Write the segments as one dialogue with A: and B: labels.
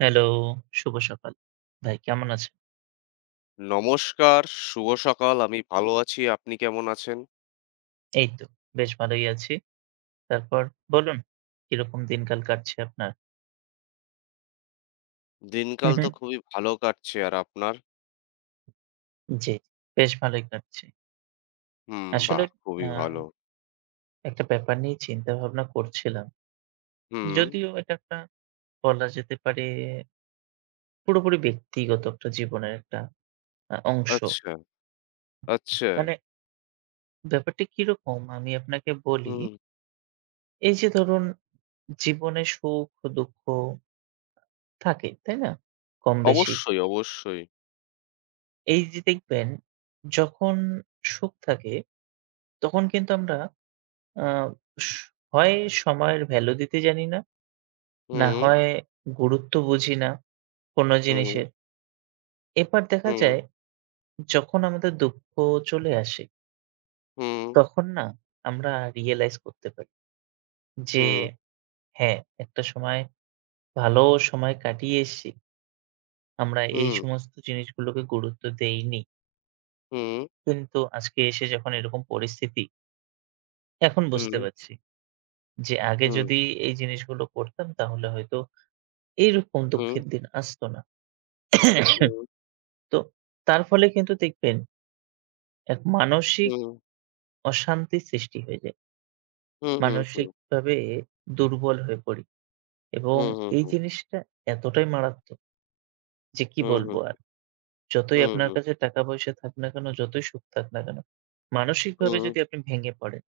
A: Hello, শুভ সকাল। ভাই কেমন আছেন?
B: নমস্কার, শুভ সকাল। আমি ভালো আছি। আপনি কেমন আছেন?
A: এই তো বেশ ভালোই আছি। তারপর বলুন কিরকম দিনকাল কাটছে আপনার? হু,
B: দিনকাল
A: হু।
B: তো খুবই ভালো কাটছে। আর আপনার?
A: জি, বেশ ভালোই কাটছে।
B: হুম,
A: আসলে
B: বাহ!
A: আ
B: খুবই ভালো।
A: একটা ব্যাপার নিয়ে চিন্তা ভাবনা করছিলাম।
B: হুম,
A: যদিও এটা একটা বলা যেতে পারে পুরোপুরি ব্যক্তিগত একটা জীবনের একটা অংশ।
B: আচ্ছা, আচ্ছা।
A: মানে ব্যাপারটা কিরকম আমি আপনাকে বলি।
B: হুম,
A: এই যে ধরুন জীবনে সুখ-দুঃখ থাকে, তাই না? কম বেশি।
B: অবশ্যই, অবশ্যই।
A: এই যে দেখবেন যখন সুখ থাকে তখন কিন্তু আমরা আ স হয় সময়ের ভ্যালু দিতে জানি না, না
B: হুম,
A: হয় গুরুত্ব বুঝি না কোনো
B: হুম,
A: জিনিসের। এবার দেখা
B: হুম,
A: যায় যখন আমাদের দুঃখ চলে আসে
B: হুম,
A: তখন না আমরা রিয়ালাইজ করতে পারি যে
B: হুম,
A: হ্যাঁ, একটা সময় ভালো সময় কাটিয়ে এসেছি। আমরা এই
B: হুম,
A: সমস্ত জিনিসগুলোকে গুরুত্ব দেইনি।
B: হুম,
A: কিন্তু আজকে এসে যখন এরকম পরিস্থিতি এখন
B: হুম,
A: বুঝতে পারছি। যে আগে
B: হুম,
A: যদি এই জিনিসগুলো করতাম তাহলে হয়তো এইরকম
B: হুম,
A: দুঃখের দিন আসতো না।
B: হুম,
A: তো তার ফলে কিন্তু দেখবেন এক মানসিক
B: হুম,
A: অশান্তির সৃষ্টি হয়ে যায়।
B: হুম, হুম, হুম,
A: মানসিকভাবে দুর্বল হয়ে পড়ি এবং
B: হুম, হুম,
A: এই জিনিসটা এতটাই মারাত্মক যে কি
B: হুম,
A: বলবো
B: হুম, হুম,
A: আর। যতই
B: হুম,
A: আপনার
B: হুম,
A: কাছে টাকা-পয়সা থাক না কেন, যতই সুখ থাক না কেন, মানসিকভাবে যদি আপনি ভেঙে পড়েন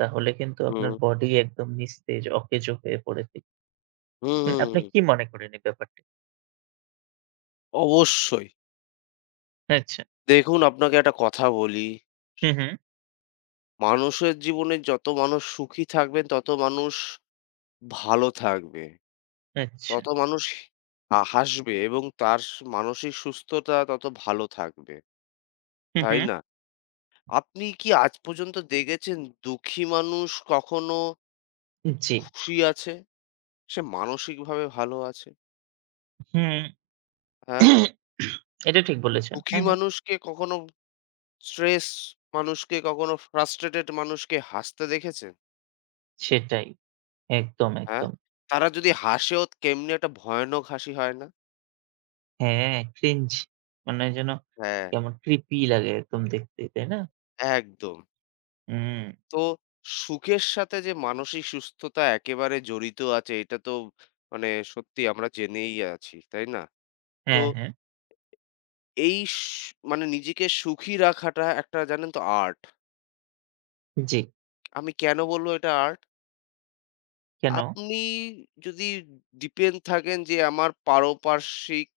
A: তাহলে কিন্তু আপনার
B: হুম,
A: বডি একদম নিস্তেজ, অকেজো হয়ে পড়ে থাকবে।
B: হুম,
A: মানে আপনি
B: হুম।
A: কি মনে করেন এই ব্যাপারটি?
B: অবশ্যই।
A: আচ্ছা।
B: দেখুন, আপনাকে একটা কথা বলি।
A: হু, হু।
B: মানুষের জীবনে যত মানুষ সুখী থাকবেন, তত মানুষ ভালো থাকবে।
A: আচ্ছা।
B: তত মানুষ হাসবে এবং তার মানসিক সুস্থতা তত ভালো থাকবে।
A: হুম,
B: তাই
A: হুম।
B: না? আপনি কি আজ পর্যন্ত দেখেছেন দুঃখী মানুষ কখনো
A: জি।
B: খুশি আছে? সে মানসিকভাবে ভালো আছে।
A: হুম।
B: হ্যাঁ?
A: এটা ঠিক বলেছেন।
B: দুঃখী
A: হ্যাঁ, হ্যাঁ।
B: মানুষকে কখনো স্ট্রেস মানুষকে কখনো ফ্রাস্ট্রেটেড মানুষকে হাসতে দেখেছেন?
A: সেটাই। একদম,
B: হ্যাঁ?
A: একদম।
B: তারা যদি হাসেও কেমনি একটা ভয়ানক হাসি হয় না?
A: হ্যাঁ, ক্রিঞ্জ মানে যেন
B: হ্যাঁ,
A: কেমন creepy লাগে একদম দেখতে, তাই না?
B: একদম।
A: হুম।
B: তো সুখের সাথে যে মানসিক সুস্থতা একেবারে জড়িত আছে এটা তো মানে সত্যি আমরা জেনেই আছি, তাই না? তো
A: হ্যাঁ, হ্যাঁ।
B: এই মানে নিজেকে সুখী রাখাটা একটা জানেন তো আর্ট।
A: জি।
B: আমি কেন বলব এটা আর্ট?
A: কেন?
B: আপনি যদি ডিপেন্ড থাকেন যে আমার পারপার্শ্বিক,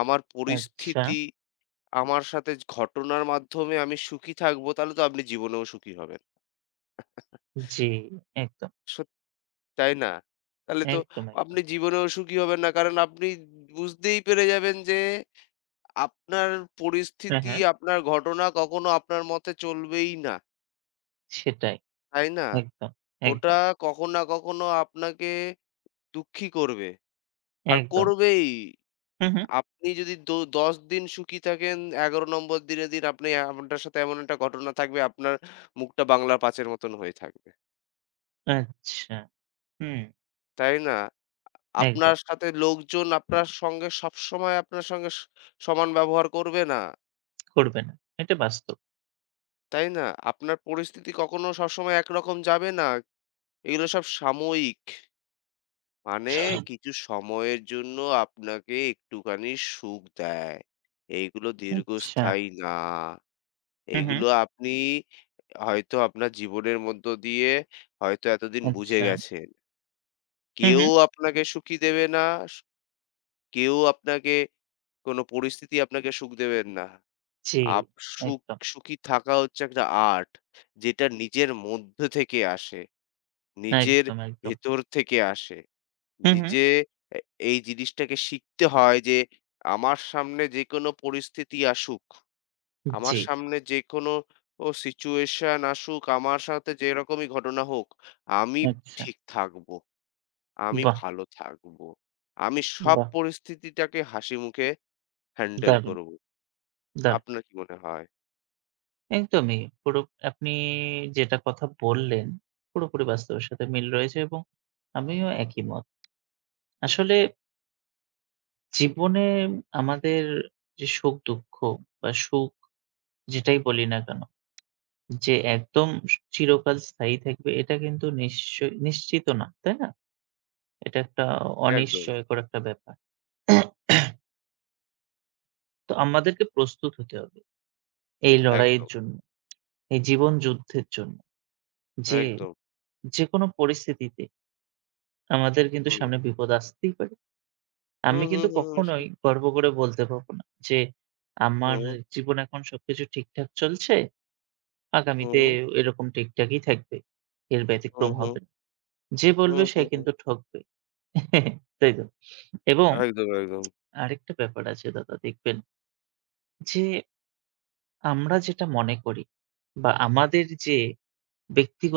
B: আমার
A: আচ্ছা।
B: পরিস্থিতি, আমার সাথে ঘটনার মাধ্যমে আমি সুখী থাকবো তাহলে তো আপনি জীবনেও সুখী হবেন।
A: জি, একদম,
B: তাই না? তাহলে তো
A: একদম, একদম।
B: আপনি জীবনেও সুখী হবেন না। কারণ আপনি বুঝতেই পেরে যাবেন যে আপনার
A: হ্যাঁ,
B: পরিস্থিতি,
A: হ্যাঁ।
B: আপনার ঘটনা কখনো আপনার মতে চলবেই না।
A: সেটাই।
B: তাই না?
A: একদম,
B: ওটা
A: একদম,
B: কখনো না কখনো আপনাকে দুঃখী করবে। আর
A: একদম।
B: করবেই।
A: হুম, হুম।
B: আপনি যদি ১০ দিন সুখী থাকেন, ১১ নম্বর দিনের দিন আপনি আপনার সাথে এমন একটা ঘটনা থাকবে আপনার মুখটা বাংলার পাঁচের মতন হয়ে থাকবে।
A: আচ্ছা। হুম,
B: তাই না? আপনার
A: একদম।
B: সাথে লোকজন আপনার সঙ্গে সবসময় আপনার সঙ্গে সমান ব্যবহার করবে না,
A: করবে না। এটা বাস্তব।
B: তাই না? আপনার পরিস্থিতি কখনো সবসময় একরকম যাবে না। এগুলো সব সাময়িক। মানে কিছু সময়ের জন্য আপনাকে একটুখানি সুখ দেয়। এইগুলো
A: আচ্ছা।
B: দীর্ঘস্থায়ী না।
A: হুম, হুম।
B: এইগুলো আপনি হয়তো আপনার জীবনের মধ্য দিয়ে হয়তো এতদিন বুঝে
A: আচ্ছা।
B: গেছেন।
A: হুম,
B: কেউ
A: হুম।
B: আপনাকে সুখী দেবে না। স কেউ আপনাকে কোনো পরিস্থিতি আপনাকে সুখ দেবেন না।
A: জি,
B: আপ সুখ
A: একদম।
B: সুখী থাকা হচ্ছে একটা আর্ট। যেটা নিজের মধ্য থেকে আসে। নিজের
A: একদম, একদম।
B: ভেতর থেকে আসে।
A: হুম, হুম।
B: নিজে এ এই জিনিসটাকে শিখতে হয় যে আমার সামনে যেকোনো পরিস্থিতি আসুক, আমার
A: জি,
B: সামনে যেকোনো সিচুয়েশন আসুক, আমার সাথে যেরকমই ঘটনা হোক, আমি
A: আচ্ছা।
B: ঠিক থাকবো। আমি
A: বাহ!
B: ভালো থাকবো। আমি সব
A: বাহ!
B: পরিস্থিতিটাকে হাসিমুখে হ্যান্ডেল
A: দারুণ,
B: করবো।
A: দারুণ।
B: আপনার কি মনে হয়?
A: একদমই পুরো আপনি যেটা কথা বললেন, পুরোপুরি বাস্তবের সাথে মিল রয়েছে এবং আমিও একই মত। আসলে জীবনে আমাদের যে সুখ-দুঃখ বা সুখ যেটাই বলি না কেন, যে একদম চিরকাল স্থায়ী থাকবে এটা কিন্তু নিশ্চিত না, তাই না? এটা একটা
B: একদম,
A: অনিশ্চয়কর একটা ব্যাপার। তো আমাদেরকে প্রস্তুত হতে হবে এই লড়াইয়ের
B: একদম।
A: জন্য। এই জীবন যুদ্ধের জন্য। যে
B: একদম।
A: যেকোনো পরিস্থিতিতে আমাদের কিন্তু
B: হুম।
A: সামনে বিপদ আসতেই পারে।
B: হুম,
A: আমি
B: হুম,
A: কিন্তু
B: হুম,
A: কখনোই গর্ব করে বলতে পারবো না যে আমার
B: হুম,
A: জীবন এখন সবকিছু ঠিকঠাক চলছে।
B: হুম,
A: আগামীতে
B: হুম,
A: এরকম ঠিকঠাকই থাকবে। এর
B: হুম,
A: ব্যতিক্রম
B: হুম,
A: হবে না। যে বলবে
B: হুম,
A: সে
B: হুম।
A: কিন্তু ঠকবে। তাই তো? এবং
B: একদম, একদম।
A: আরেকটা ব্যাপার আছে দাদা দেখবেন যে আমরা যেটা মনে করি বা আমাদের যে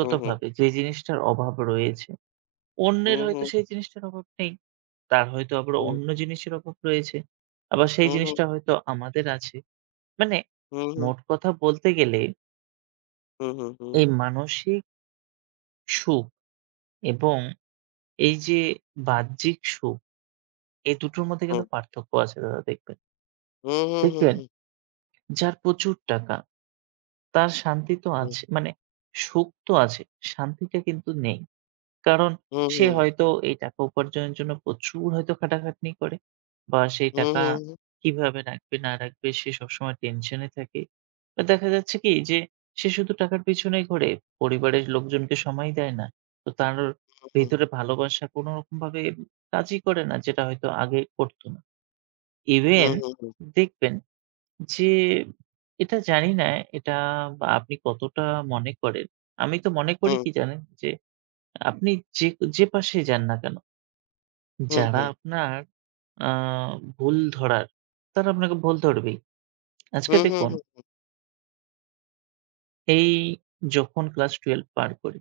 B: হুম, হুম,
A: যে জিনিসটার অভাব রয়েছে
B: হুম,
A: অন্যের হয়তো
B: হুম,
A: সেই জিনিসটার অভাব নেই। তার হয়তো আবার
B: হুম,
A: অন্য জিনিসের অভাব রয়েছে। আবার সেই
B: হুম,
A: জিনিসটা হয়তো আমাদের আছে। মানে
B: হুম, হুম, হুম, হুম,
A: মোট কথা বলতে গেলে এই মানসিক সুখ এবং এই যে বাহ্যিক সুখ এই দুটোর
B: হুম,
A: মধ্যে
B: হুম,
A: কিন্তু
B: হুম,
A: পার্থক্য আছে দাদা দেখবেন।
B: হুম, হুম,
A: দেখবেন যার প্রচুর টাকা তার শান্তি তো
B: হুম, হুম,
A: আছে মানে সুখ তো আছে, শান্তিটা কিন্তু নেই। কারণ সে হয়তো এই টাকা উপার্জনের জন্য প্রচুর হয়তো খাটাখাটনি করে বা সেই
B: হুম, হুম,
A: টাকা
B: হুম, হুম, হুম, হুম, হুম, হুম, হুম, হুম,
A: কিভাবে রাখবে না রাখবে সে সবসময় টেনশনে থাকে। তো দেখা যাচ্ছে কি যে সে শুধু টাকার পিছনেই ঘোরে। পরিবারের লোকজনকে সময় দেয় না। তো তার ভেতরে ভালোবাসা কোনরকমভাবে কাজই করে না যেটা হয়তো আগে করত না। ইভেন
B: হুম,
A: দেখবেন যে এটা জানি না এটা বা আপনি কতটা মনে করেন। আমি তো মনে
B: হুম, হুম,
A: করি
B: হুম,
A: কি
B: হুম,
A: জানেন? যে আপনি যে যে পাশেই যান না কেন, যারা আপনার আ ভুল ধরার, তারা আপনাকে ভুল ধরবেই। আজকে দেখুন, এই যখন ক্লাস 12 পার করি,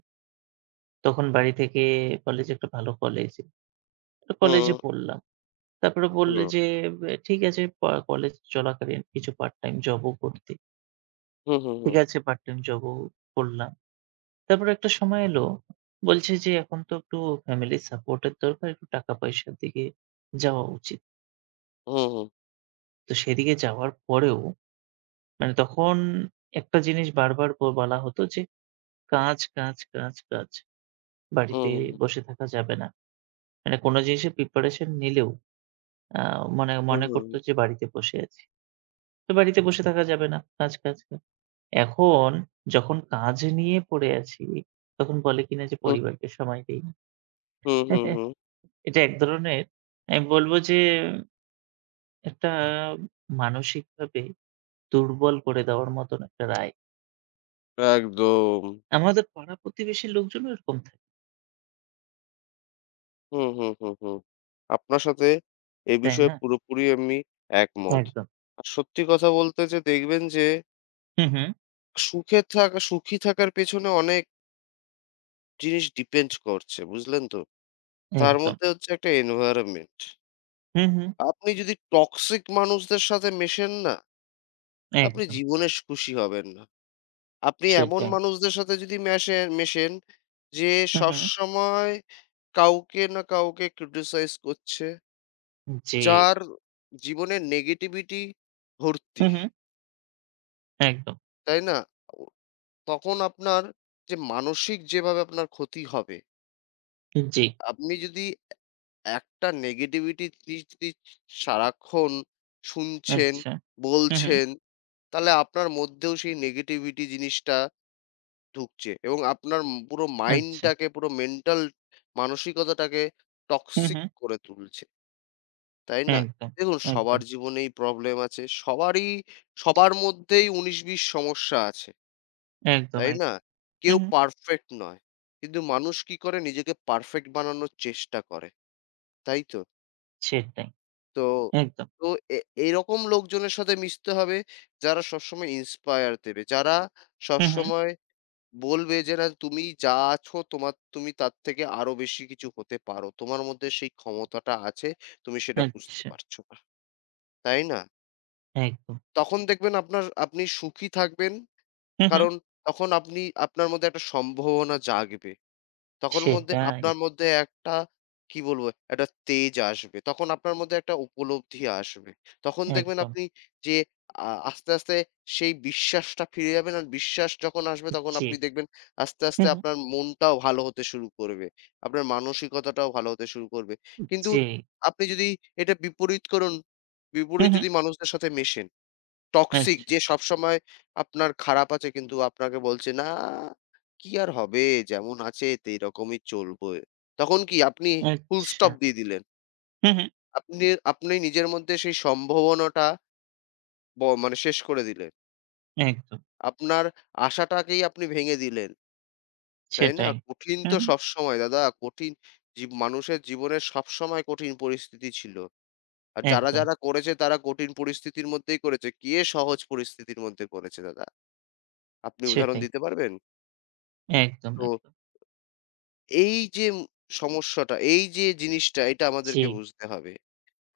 A: তখন বাড়ি থেকে কলেজ একটা ভালো কলেজে একটা কলেজে পড়লাম। তারপরে বলল যে, "এ ঠিক আছে কলেজ চলাকালীন কিছু পার্ট টাইম জবও করতে।"
B: হুম, হুম, হুম,
A: ঠিক
B: হুম,
A: আছে পার্ট টাইম জবও করলাম। তারপরে একটা সময় এলো, বলছে যে, "এখন তো একটু ফ্যামিলির সাপোর্ট এর দরকার, একটু টাকা পয়সার দিকে যাওয়া উচিত।" তো সেদিকে যাওয়ার পরেও মানে তখন একটা জিনিস বারবার বলা হতো যে, "কাজ, কাজ, কাজ, কাজ। বাড়িতে বসে থাকা যাবে না।" মানে কোন জিনিসের প্রিপারেশন নিলেও আ মনে
B: হুম, হুম,
A: মনে
B: হুম,
A: করত
B: হুম,
A: যে বাড়িতে বসে আছি। তো বাড়িতে বসে থাকা যাবে না। কাজ, কাজ, কাজ। এখন যখন কাজ নিয়ে পড়ে আছি, তখন বলে কিনা যে পরিবারকে সময় দেই না।
B: হুম, হুম, হুম, হুম,
A: এটা এক ধরনের আমি বলব যে একটা মানসিকভাবে দুর্বল করে দেওয়ার মতন একটা রায়।
B: একদম।
A: আমাদের পাড়া-প্রতিবেশীর লোকজনও এরকম থাকে,
B: হুম, হুম, হুম, হুম। আপনার সাথে এ
A: তাই
B: বিষয়ে
A: না?
B: পুরোপুরি আমি একমত।
A: একদম।
B: আর সত্যি কথা বলতে যে দেখবেন যে
A: হু, হু।
B: সুখে থাকা সুখী থাকার পেছনে অনেক জিনিস ডিপেন্ড করছে, বুঝলেন তো? তার
A: একদম।
B: মধ্যে হচ্ছে একটা environment.
A: হু, হু।
B: আপনি যদি টক্সিক মানুষদের সাথে মেশেন না, আপনি
A: একদম।
B: জীবনে খুশি হবেন না। আপনি এমন
A: সেটাই।
B: মানুষদের সাথে যদি মেশেন যে
A: হু, হু।
B: সবসময় কাউকে না কাউকে criticize করছে
A: জি।
B: যার জীবনে নেগেটিভিটি ভর্তি,
A: হু, হু। একদম।
B: তাই না? ও তখন আপনার যে মানসিক যেভাবে আপনার ক্ষতি হবে,
A: জি।
B: আপনি যদি একটা নেগেটিভিটি সারাক্ষণ শুনছেন,
A: আচ্ছা। হু, হু।
B: বলছেন, তাহলে আপনার মধ্যেও সেই নেগেটিভিটি জিনিসটা ঢুকছে এবং আপনার পুরো
A: আচ্ছা।
B: মাইন্ডটাকে পুরো মেন্টাল মানসিকতাটাকে
A: হু,
B: টক্সিক
A: হু।
B: করে তুলছে। তাই না?
A: একদম,
B: দেখুন সবার
A: একদম,
B: জীবনেই প্রবলেম আছে। সবারই সবার মধ্যেই ১৯-২০ সমস্যা আছে।
A: একদম,
B: তাই
A: এক
B: না?
A: হু,
B: কেউ
A: হু।
B: পারফেক্ট নয়। কিন্তু মানুষ কি করে নিজেকে পারফেক্ট বানানোর চেষ্টা করে। তাই তো?
A: সেটাই।
B: তো
A: একদম।
B: তো এ এরকম লোকজনের সাথে মিশতে হবে যারা সবসময় ইন্সপায়ার দেবে। যারা
A: হু, হু।
B: সবসময় বলবে যে না তুমি যা আছো তুমি তার থেকে আরো বেশি কিছু হতে পারো। তোমার মধ্যে সেই ক্ষমতাটা আছে। তুমি সেটা বুঝতে
A: আচ্ছা।
B: পারছো না। তাই না?
A: একদম।
B: তখন দেখবেন আপনি সুখী থাকবেন।
A: হু, হু।
B: কারণ তখন আপনি আপনার মধ্যে একটা সম্ভাবনা জাগবে। তখন
A: সেটাই।
B: আপনার মধ্যে একটা কি বলবো? একটা তেজ আসবে। তখন আপনার মধ্যে একটা উপলব্ধি আসবে। তখন দেখবেন
A: একদম।
B: আপনি যে আ আস্তে, আস্তে সেই বিশ্বাসটা ফিরে যাবেন। আর বিশ্বাস যখন আসবে তখন
A: জি।
B: আপনি দেখবেন আস্তে,
A: হু,
B: আস্তে
A: হু।
B: আপনার মনটাও ভালো হতে শুরু করবে। আপনার মানসিকতাটাও ভালো হতে শুরু করবে। কিন্তু
A: জি।
B: আপনি যদি এটা বিপরীত করুন,
A: হু,
B: বিপরীত
A: হু।
B: যদি মানুষদের সাথে মেশেন টক্সিক
A: আচ্ছা,
B: যে সবসময় আপনার খারাপ আছে কিন্তু আপনাকে বলছে, "না, কি আর হবে? যেমন আছে এরকমই চলবো।" তখন কি আপনি ফুল
A: আচ্ছা।
B: স্টপ দিয়ে দিলেন।
A: হু, হু।
B: আপনি আপনি নিজের মধ্যে সেই সম্ভাবনাটা মানে শেষ করে দিলেন।
A: একদম।
B: আপনার আশাটাকেই আপনি ভেঙে দিলেন। তাই না?
A: সেটাই।
B: কঠিন
A: হু,
B: তো
A: হু।
B: সবসময় দাদা, কঠিন মানুষের জীবনে সবসময় কঠিন পরিস্থিতি ছিল। আর
A: একদম।
B: যারা করেছে তারা কঠিন পরিস্থিতির মধ্যেই করেছে। কে সহজ পরিস্থিতির মধ্যে করেছে দাদা? আপনি উদাহরণ
A: সেটাই।
B: দিতে পারবেন?
A: একদম,
B: তো
A: একদম।
B: এই যে সমস্যাটা, এই যে জিনিসটা এটা
A: জি।
B: আমাদেরকে বুঝতে হবে।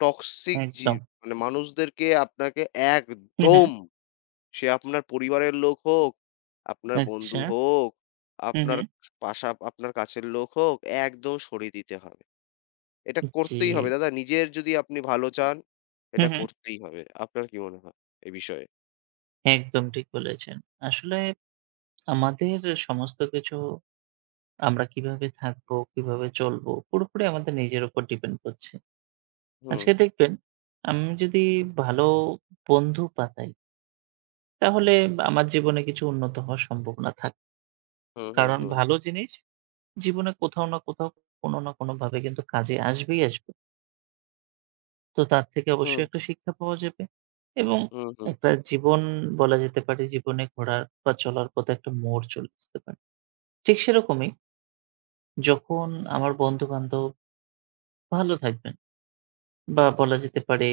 B: টক্সিক
A: একদম।
B: মানে মানুষদেরকে আপনাকে
A: হু, হু।
B: একদম সে আপনার পরিবারের লোক হোক, আপনার বন্ধু
A: আচ্ছা।
B: হোক,
A: হু, হু।
B: আপনার আপনার কাছের লোক হোক, একদম সরিয়ে দিতে হবে। এটা
A: জি।
B: করতেই হবে দাদা নিজের যদি আপনি ভালো চান,
A: হু,
B: এটা
A: হু।
B: করতেই হবে। আপনার কি মনে হয় এ বিষয়ে?
A: একদম ঠিক বলেছেন। আসলে আমাদের সমস্ত কিছু আমরা কিভাবে থাকবো, কিভাবে চলবো পুরোপুরি আমাদের নিজের উপর ডিপেন্ড করছে।
B: হুম,
A: আজকে দেখবেন আমি যদি ভালো বন্ধু পাতাই তাহলে আমার জীবনে কিছু উন্নত হওয়ার সম্ভাবনা থাকে।
B: হুম, হুম,
A: কারণ
B: হুম,
A: ভালো জিনিস জীবনে কোথাও না কোথাও কোনো না কোনোভাবে কিন্তু কাজে আসবেই আসবে। তো তার থেকে
B: হুম,
A: অবশ্যই একটা শিক্ষা পাওয়া যাবে এবং
B: হুম, হুম,
A: একটা জীবন বলা যেতে পারে জীবনে ঘোরার বা চলার পথে একটা মোড় চলে আসতে পারে। ঠিক সেরকমই যখন আমার বন্ধু-বান্ধব ভালো থাকবেন বা বলা যেতে পারে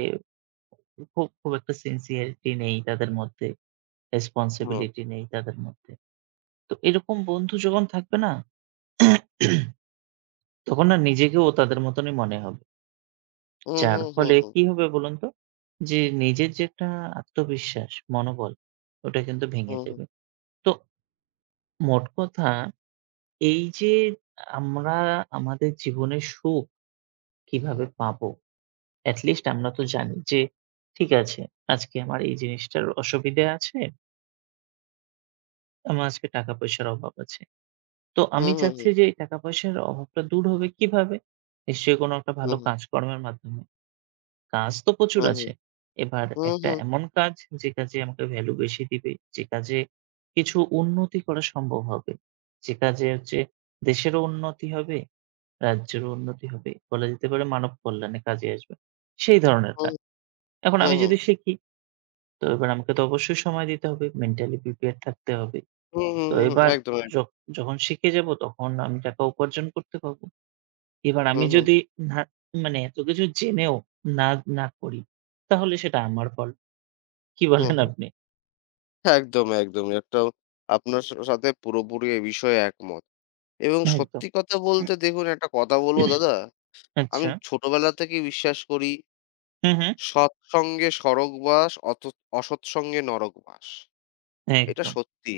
A: খুব, খুব একটা sincerity নেই তাদের মধ্যে,
B: হুম,
A: responsibility নেই তাদের মধ্যে। তো এরকম বন্ধু যখন থাকবে না তখন না নিজেকেও তাদের মতনই মনে হবে।
B: হুম,
A: যার
B: হুম, হুম,
A: ফলে
B: হুম,
A: কি হবে বলুন তো? যে নিজের যে একটা আত্মবিশ্বাস, মনোবল ওটা কিন্তু ভেঙে
B: হুম,
A: যাবে। তো মোট কথা এই যে আমরা আমাদের জীবনে সুখ কিভাবে পাবো? at least আমরা তো জানি যে ঠিক আছে, আজকে আমার এই জিনিসটার অসুবিধে আছে, আমার আজকে টাকা-পয়সার অভাব আছে। তো আমি
B: হুম, হুম,
A: চাচ্ছি
B: হুম,
A: যে এই টাকা-পয়সার অভাবটা দূর হবে কিভাবে? নিশ্চয়ই কোনো একটা
B: হুম,
A: ভালো
B: হুম,
A: কাজকর্মের মাধ্যমে। কাজ তো প্রচুর
B: হুম, হুম।
A: আছে। এবার
B: হুম,
A: একটা
B: হুম,
A: এমন কাজ যে কাজে আমাকে ভ্যালু বেশি দিবে, যে কাজে কিছু উন্নতি করা সম্ভব হবে, যে কাজে হচ্ছে দেশেরও উন্নতি হবে রাজ্যের উন্নতি হবে। বলা যেতে পারে মানব কল্যাণে কাজে আসবে। সেই ধরনের
B: হুম,
A: কাজ। এখন আমি
B: হুম,
A: যদি শিখি, তো এবার আমাকে তো অবশ্যই সময় দিতে হবে। মেন্টালি প্রিপেয়ার থাকতে হবে।
B: হুম, হুম,
A: তো
B: হুম, হুম,
A: এবার
B: একদম,
A: য যখন শিখে যাব তখন আমি টাকা উপার্জন করতে পারব। এবার
B: হুম,
A: আমি
B: হুম,
A: যদি না মানে এত কিছু জেনেও না, না করি তাহলে সেটা আমার ফল্ট। কি
B: হুম,
A: বলেন
B: হুম,
A: আপনি?
B: একদম, একদম। আপনার সাথে পুরোপুরি এ বিষয়ে একমত। এবং
A: একদম।
B: সত্যি কথা বলতে দেখুন একটা কথা বলবো দাদা, আমি
A: আচ্ছা।
B: ছোটবেলা থেকেই বিশ্বাস করি
A: হু, হু।
B: সৎ সঙ্গে স্বর্গ বাস, অসৎ সঙ্গে নরক বাস। এটা
A: একদম,
B: সত্যি।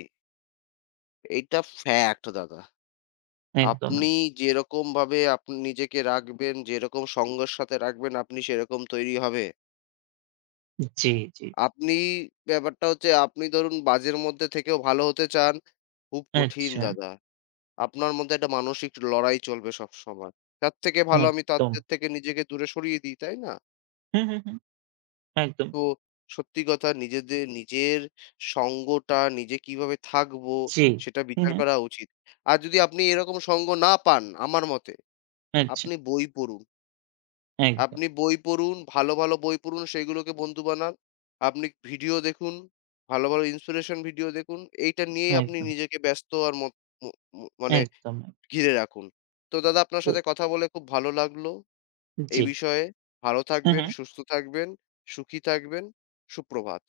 B: এইটা ফ্যাক্ট দাদা।
A: একদম,
B: আপনি
A: একদম।
B: যেরকমভাবে আপনি নিজেকে রাখবেন, যেরকম সঙ্গের সাথে রাখবেন আপনি সেরকম তৈরি হবে।
A: জি, জি, জি।
B: আপনি ব্যাপারটা হচ্ছে আপনি ধরুন বাজের মধ্যে থেকেও ভালো হতে চান, খুব কঠিন
A: আচ্ছা।
B: দাদা। আপনার মধ্যে একটা মানসিক লড়াই চলবে সবসময়। তার থেকে ভালো আমি
A: একদম।
B: তাদের থেকে নিজেকে দূরে সরিয়ে দিই, তাই না?
A: হু, হু, হু। একদম।
B: তো সত্যি কথা নিজের সঙ্গটা নিজে কিভাবে থাকবো
A: জি।
B: সেটা
A: হু,
B: বিচার
A: হু।
B: করা উচিত। আর যদি আপনি এরকম সঙ্গ না পান আমার মতে,
A: আচ্ছা।
B: আপনি বই পড়ুন।
A: একদম,
B: আপনি বই পড়ুন, ভালো, ভালো বই পড়ুন, সেইগুলোকে বন্ধু বানান। আপনি ভিডিও দেখুন, ভালো, ভালো inspiration ভিডিও দেখুন। এইটা নিয়েই আপনি
A: একদম,
B: নিজেকে ব্যস্ত আর মত ম ম মানে
A: একদম।
B: ঘিরে রাখুন। তো দাদা আপনার
A: তো
B: সাথে কথা বলে খুব ভালো লাগলো এই
A: জি।
B: বিষয়ে। ভালো
A: হ্যাঁ,
B: থাকবেন,
A: হ্যাঁ।
B: সুস্থ থাকবেন, সুখী থাকবেন। সুপ্রভাত।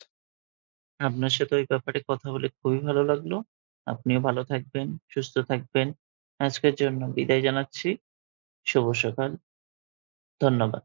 A: আপনার সাথে ওই ব্যাপারে কথা বলে খুবই ভালো লাগলো। আপনিও ভালো থাকবেন, সুস্থ থাকবেন। আজকের জন্য বিদায় জানাচ্ছি। শুভ সকাল। ধন্যবাদ।